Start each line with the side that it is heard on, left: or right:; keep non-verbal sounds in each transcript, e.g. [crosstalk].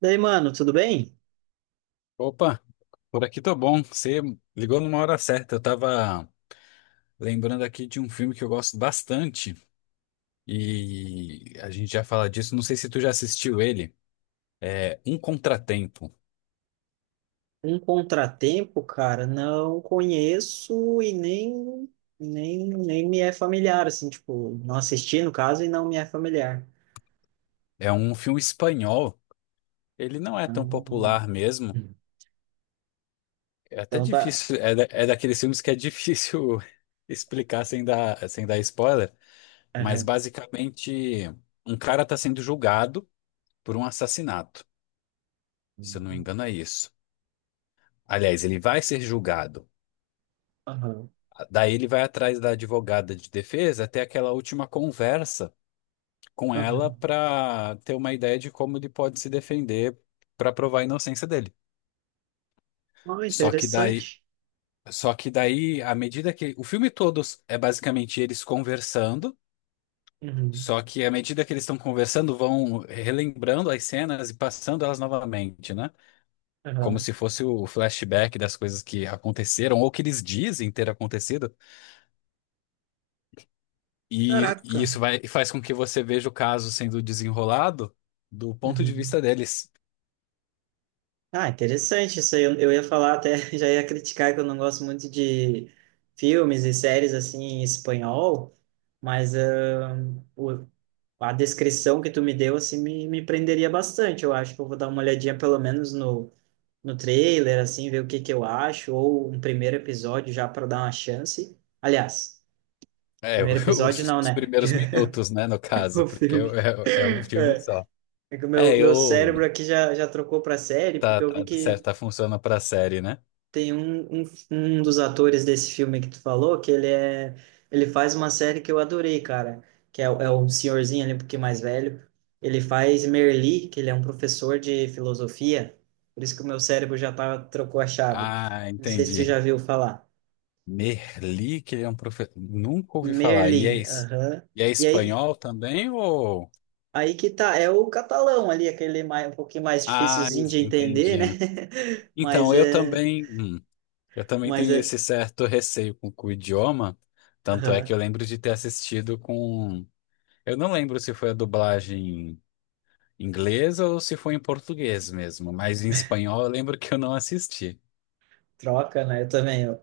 right: Daí, mano, tudo bem?
left: Opa, por aqui tô bom. Você ligou numa hora certa. Eu tava lembrando aqui de um filme que eu gosto bastante e a gente já fala disso. Não sei se tu já assistiu ele. É Um Contratempo.
right: Um contratempo, cara, não conheço e nem me é familiar, assim, tipo, não assisti no caso e não me é familiar.
left: É um filme espanhol. Ele não é tão
right: Ah,
left: popular mesmo. É até
right: então tá.
left: difícil. É, é daqueles filmes que é difícil [laughs] explicar sem dar spoiler. Mas
right: Aham.
left: basicamente, um cara tá sendo julgado por um assassinato. Se eu não me engano, é isso. Aliás, ele vai ser julgado.
right: Aham.
left: Daí ele vai atrás da advogada de defesa até aquela última conversa com ela
right: Aham.
left: para ter uma ideia de como ele pode se defender para provar a inocência dele.
right: Oh,
left: Só que daí,
right: interessante.
left: só que daí, à medida que o filme todo é basicamente eles conversando,
right: Uhum.
left: só que à medida que eles estão conversando, vão relembrando as cenas e passando elas novamente, né? Como
right: Aham.
left: se fosse o flashback das coisas que aconteceram ou que eles dizem ter acontecido. E isso
right: Caraca.
left: vai, faz com que você veja o caso sendo desenrolado do ponto de
right: Uhum.
left: vista deles.
right: Ah, interessante isso aí. Eu ia falar até, [laughs] já ia criticar que eu não gosto muito de filmes e séries assim em espanhol, mas ah, o, a descrição que tu me deu, assim, me prenderia bastante. Eu acho que eu vou dar uma olhadinha pelo menos no trailer, assim, ver o que que eu acho, ou um primeiro episódio já para dar uma chance. Aliás,
left: É,
right: primeiro
left: [laughs]
right: episódio não,
left: os
right: né?
left: primeiros
right: [laughs]
left: minutos, né, no
right: Porque
left: caso,
right: o
left: porque
right: filme.
left: é um filme
right: É
left: só.
right: é que o
left: É,
right: meu
left: eu.
right: cérebro aqui já trocou para série,
left: Tá,
right: porque eu vi
left: tá,
right: que
left: certo, tá funcionando pra série, né?
right: tem um dos atores desse filme que tu falou, que ele é, ele faz uma série que eu adorei, cara, que é, é o senhorzinho ali, um pouquinho mais velho. Ele faz Merli, que ele é um professor de filosofia, por isso que o meu cérebro já tá, trocou a chave.
left: Ah,
right: Não sei se tu
left: entendi.
right: já viu falar.
left: Merli, que ele é um professor. Nunca ouvi falar. E é,
right: Merli, aham.
left: e é
right: E aí,
left: espanhol também, ou.
right: aí que tá, é o catalão ali, aquele mais, um pouquinho mais
left: Ah,
right: dificilzinho de entender, né?
left: entendi.
right: [laughs] Mas
left: Então, eu
right: é,
left: também. Eu também
right: mas
left: tenho
right: é,
left: esse certo receio com o idioma, tanto é que
right: aham.
left: eu lembro de ter assistido com. Eu não lembro se foi a dublagem inglesa ou se foi em português mesmo, mas em espanhol eu lembro que eu não assisti.
right: Troca, né? Eu também.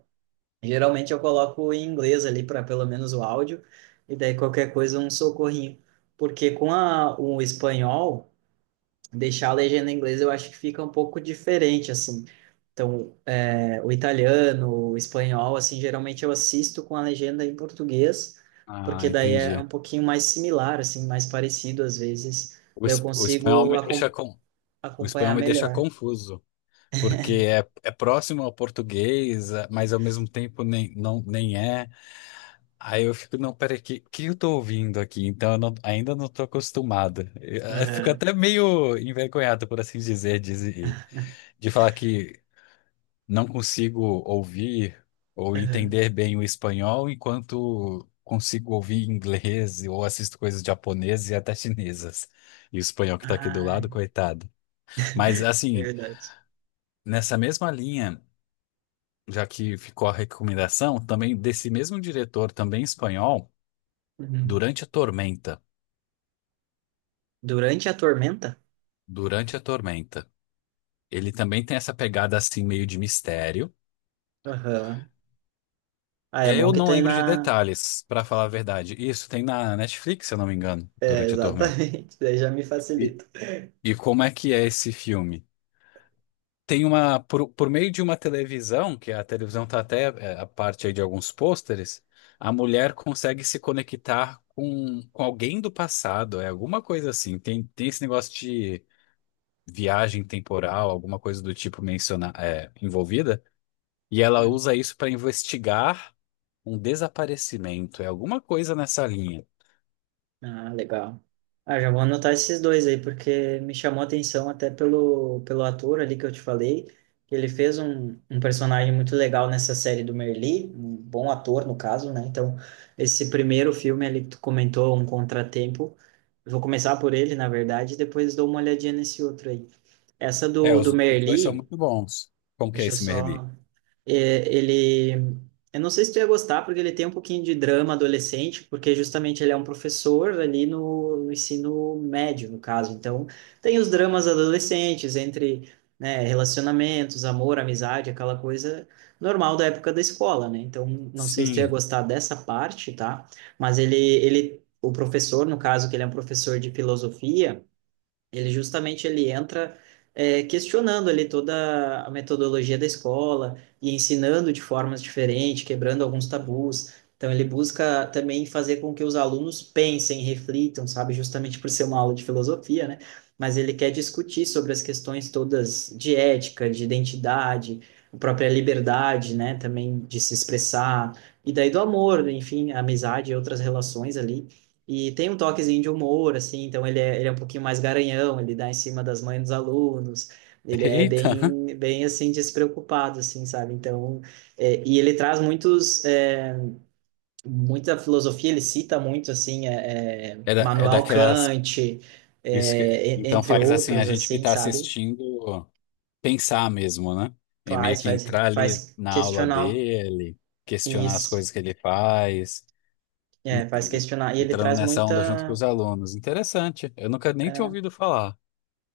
right: Geralmente eu coloco em inglês ali para pelo menos o áudio, e daí qualquer coisa um socorrinho. Porque com o espanhol, deixar a legenda em inglês eu acho que fica um pouco diferente, assim. Então, é, o italiano, o espanhol, assim, geralmente eu assisto com a legenda em português,
left: Ah,
right: porque daí é
left: entendi.
right: um pouquinho mais similar, assim, mais parecido às vezes. Daí eu
left: O espanhol
right: consigo
left: me deixa com o
right: acompanhar
left: espanhol me deixa
right: melhor.
left: confuso, porque é próximo ao português, mas ao mesmo tempo nem é. Aí eu fico, não, peraí, que eu tô ouvindo aqui? Então eu não- ainda não tô acostumado. Eu fico
right: Aham,
left: até meio envergonhado, por assim dizer, de falar que não consigo ouvir ou
right: aham.
left: entender bem o espanhol enquanto consigo ouvir inglês ou assisto coisas japonesas e até chinesas. E o espanhol que tá aqui do
right: Ah,
left: lado, coitado. Mas
right: [laughs]
left: assim,
right: verdade.
left: nessa mesma linha, já que ficou a recomendação, também desse mesmo diretor, também espanhol,
right: Uhum.
left: Durante a Tormenta.
right: Durante a tormenta?
left: Durante a Tormenta. Ele também tem essa pegada assim, meio de mistério.
right: Aham. Ah,
left: E
right: é bom
left: eu
right: que
left: não
right: tem
left: lembro de
right: na.
left: detalhes, pra falar a verdade. Isso tem na Netflix, se eu não me engano,
right: É,
left: Durante a Tormenta.
right: exatamente. [laughs] Daí já me
left: E,
right: facilita.
left: e como é que é esse filme? Tem uma, por meio de uma televisão, que a televisão tá a parte aí de alguns pôsteres, a mulher consegue se conectar com alguém do passado, é alguma coisa assim. Tem esse negócio de viagem temporal, alguma coisa do tipo menciona, é, envolvida? E ela
right: Hum.
left: usa isso para investigar um desaparecimento. É alguma coisa nessa linha.
right: Ah, legal. Ah, já vou anotar esses dois aí, porque me chamou a atenção até pelo ator ali que eu te falei. Ele fez um personagem muito legal nessa série do Merli, um bom ator no caso, né? Então, esse primeiro filme ali que tu comentou, Um Contratempo, eu vou começar por ele, na verdade, e depois dou uma olhadinha nesse outro aí. Essa
left: É,
right: do
left: os dois são
right: Merli,
left: muito bons. Como que é
right: deixa eu
left: esse Merli?
right: só é, ele, eu não sei se tu ia gostar, porque ele tem um pouquinho de drama adolescente, porque justamente ele é um professor ali no ensino médio, no caso. Então, tem os dramas adolescentes entre, né, relacionamentos, amor, amizade, aquela coisa normal da época da escola, né? Então, não sei se tu ia
left: Sim.
right: gostar dessa parte, tá? Mas ele, o professor, no caso, que ele é um professor de filosofia. Ele justamente ele entra questionando ali toda a metodologia da escola e ensinando de formas diferentes, quebrando alguns tabus. Então ele busca também fazer com que os alunos pensem, reflitam, sabe, justamente por ser uma aula de filosofia, né? Mas ele quer discutir sobre as questões todas de ética, de identidade, a própria liberdade, né, também de se expressar, e daí do amor, enfim, amizade e outras relações ali. E tem um toquezinho de humor, assim, então ele ele é um pouquinho mais garanhão, ele dá em cima das mães dos alunos, ele
left: [laughs]
right: é
left: Eita!
right: bem, bem assim, despreocupado, assim, sabe? Então, é, e ele traz muitos, muita filosofia, ele cita muito, assim,
left: É, é
right: Manuel
left: daquelas.
right: Kant,
left: Isso que, então
right: entre
left: faz assim a
right: outros,
left: gente que
right: assim,
left: está
right: sabe?
left: assistindo pensar mesmo, né? É meio
right: Faz,
left: que
right: faz,
left: entrar ali
right: faz
left: na aula
right: questionar
left: dele, questionar as
right: isso,
left: coisas que ele faz, en-
right: é, faz
left: en-
right: questionar, e ele
left: entrando
right: traz
left: nessa onda junto com
right: muita
left: os alunos. Interessante. Eu nunca nem tinha
right: é,
left: ouvido falar.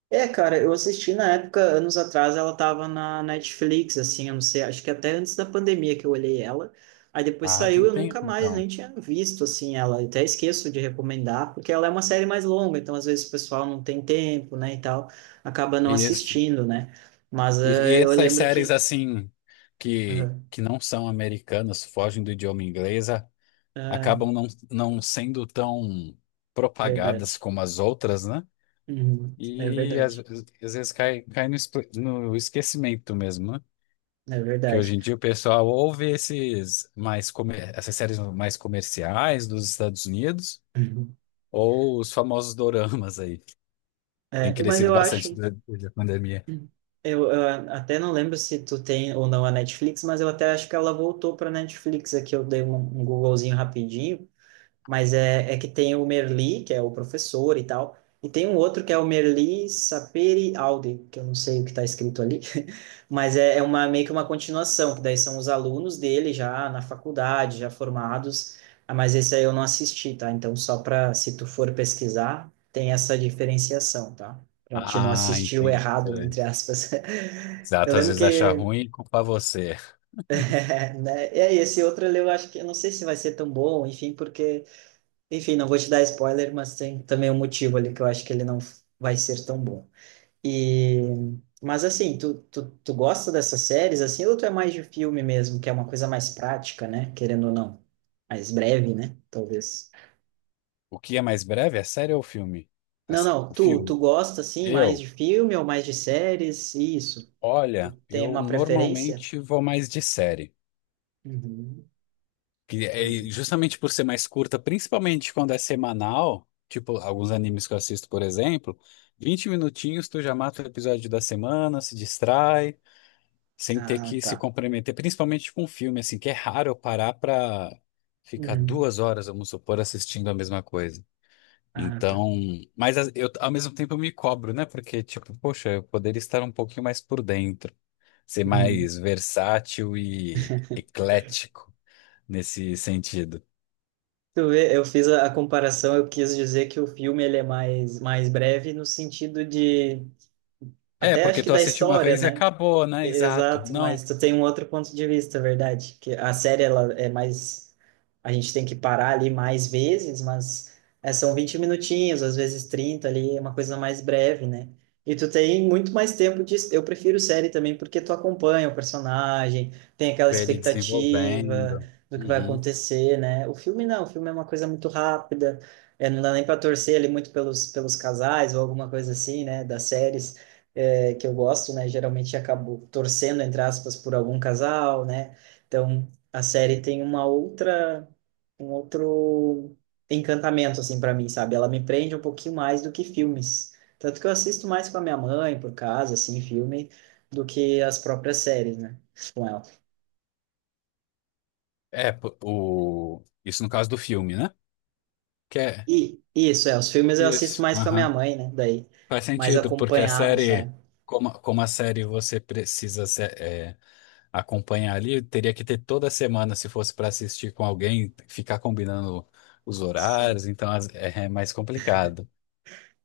right: é, cara, eu assisti na época, anos atrás, ela tava na Netflix, assim, eu não sei, acho que até antes da pandemia que eu olhei ela. Aí depois
left: Ah,
right: saiu,
left: tem
right: eu nunca
left: tempo
right: mais
left: então.
right: nem tinha visto, assim, ela. Eu até esqueço de recomendar, porque ela é uma série mais longa, então às vezes o pessoal não tem tempo, né, e tal, acaba não
left: Isso.
right: assistindo, né? Mas
left: E
right: eh, eu
left: essas
right: lembro
left: séries
right: que.
left: assim
right: Aham,
left: que não são americanas, fogem do idioma inglês,
right: é
left: acabam não sendo tão propagadas
right: verdade.
left: como as outras, né?
right: Uhum, é
left: E
right: verdade.
left: às vezes cai no, no esquecimento mesmo, né?
right: É
left: Que
right: verdade.
left: hoje em dia o pessoal ouve essas séries mais comerciais dos Estados Unidos
right: Uhum.
left: ou os famosos doramas aí. Tem
right: É, e- mas
left: crescido
right: eu
left: bastante
right: acho.
left: durante a pandemia.
right: Eu até não lembro se tu tem ou não a Netflix, mas eu até acho que ela voltou para Netflix aqui. Eu dei um Googlezinho rapidinho. Mas é, é que tem o Merli, que é o professor e tal, e tem um outro que é o Merli Saperi Aude, que eu não sei o que está escrito ali, [laughs] mas é, é uma, meio que uma continuação, que daí são os alunos dele já na faculdade, já formados, ah, mas esse aí eu não assisti, tá? Então, só para, se tu for pesquisar, tem essa diferenciação, tá? Para te não
left: Ah,
right: assistir o
left: entendi.
right: errado, entre aspas. [laughs] Eu
left: Exato, às
right: lembro
left: vezes achar
right: que,
left: ruim e culpar você. [laughs]
right: [laughs] né, e aí, esse outro eu acho que, eu não sei se vai ser tão bom, enfim, porque enfim, não vou te dar spoiler, mas tem também um motivo ali que eu acho que ele não vai ser tão bom. E mas assim, tu gosta dessas séries assim ou tu é mais de filme mesmo, que é uma coisa mais prática, né? Querendo ou não, mais breve, né? Talvez.
left: O que é mais breve? É série ou filme?
right: Não, não,
left: O
right: tu
left: filme.
right: gosta assim mais
left: Eu,
right: de filme ou mais de séries? Isso. Tu
left: olha,
right: tem
left: eu
right: uma preferência?
left: normalmente vou mais de série.
right: Uhum,
left: Que é
right: entendi.
left: justamente por ser mais curta, principalmente quando é semanal, tipo alguns animes que eu assisto, por exemplo, 20 minutinhos tu já mata o episódio da semana, se distrai, sem ter
right: Ah,
left: que
right: tá.
left: se comprometer, principalmente com filme, assim, que é raro eu parar pra ficar
right: Uhum.
left: 2 horas, vamos supor, assistindo a mesma coisa.
right: Ah, tá.
left: Então, ao mesmo tempo eu me cobro, né? Porque, tipo, poxa, eu poderia estar um pouquinho mais por dentro, ser
right: Uhum.
left: mais versátil e eclético nesse sentido.
right: Tu vê, eu fiz a comparação, eu quis dizer que o filme ele é mais, mais breve no sentido de,
left: É,
right: até acho
left: porque
right: que
left: tu
right: da
left: assiste uma
right: história,
left: vez e
right: né?
left: acabou, né? Exato.
right: Exato, mas
left: Não,
right: tu tem um outro ponto de vista, verdade? Que a série ela é mais a gente tem que parar ali mais vezes, mas é, são 20 minutinhos, às vezes 30 ali, é uma coisa mais breve, né? E tu tem muito mais tempo de eu prefiro série também porque tu acompanha o personagem, tem aquela
left: vê ele
right: expectativa
left: desenvolvendo.
right: do que vai
left: Uhum.
right: acontecer, né? O filme não, o filme é uma coisa muito rápida, é, não dá nem para torcer ali muito pelos pelos casais ou alguma coisa assim, né, das séries é, que eu gosto, né? Geralmente acabo torcendo, entre aspas, por algum casal, né? Então, a série tem uma outra, um outro encantamento, assim, para mim, sabe? Ela me prende um pouquinho mais do que filmes. Tanto que eu assisto mais com a minha mãe, por casa, assim, filme, do que as próprias séries, né? Com ela.
left: É, isso no caso do filme, né? Que é.
right: E isso, é, os filmes eu assisto
left: Isso.
right: mais com a minha mãe, né? Daí,
left: Faz
right: mais
left: sentido, porque a
right: acompanhado,
left: série,
right: sabe?
left: como a série você precisa acompanhar ali, teria que ter toda semana se fosse para assistir com alguém, ficar combinando os horários, então é, é mais complicado.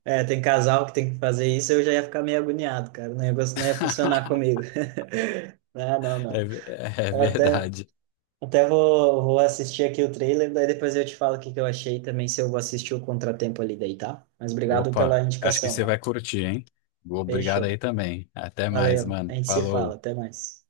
right: É, tem casal que tem que fazer isso, eu já ia ficar meio agoniado, cara. O negócio não ia
left: [laughs]
right: funcionar comigo. [laughs] Não, não,
left: É,
right: não.
left: é
right: Eu até,
left: verdade.
right: até vou, vou assistir aqui o trailer, daí depois eu te falo o que que eu achei também, se eu vou assistir o Contratempo ali daí, tá? Mas obrigado pela
left: Opa, acho que
right: indicação,
left: você
right: mano.
left: vai curtir, hein? Obrigado aí
right: Fechou.
left: também. Até mais,
right: Valeu. A
left: mano.
right: gente se fala.
left: Falou.
right: Até mais.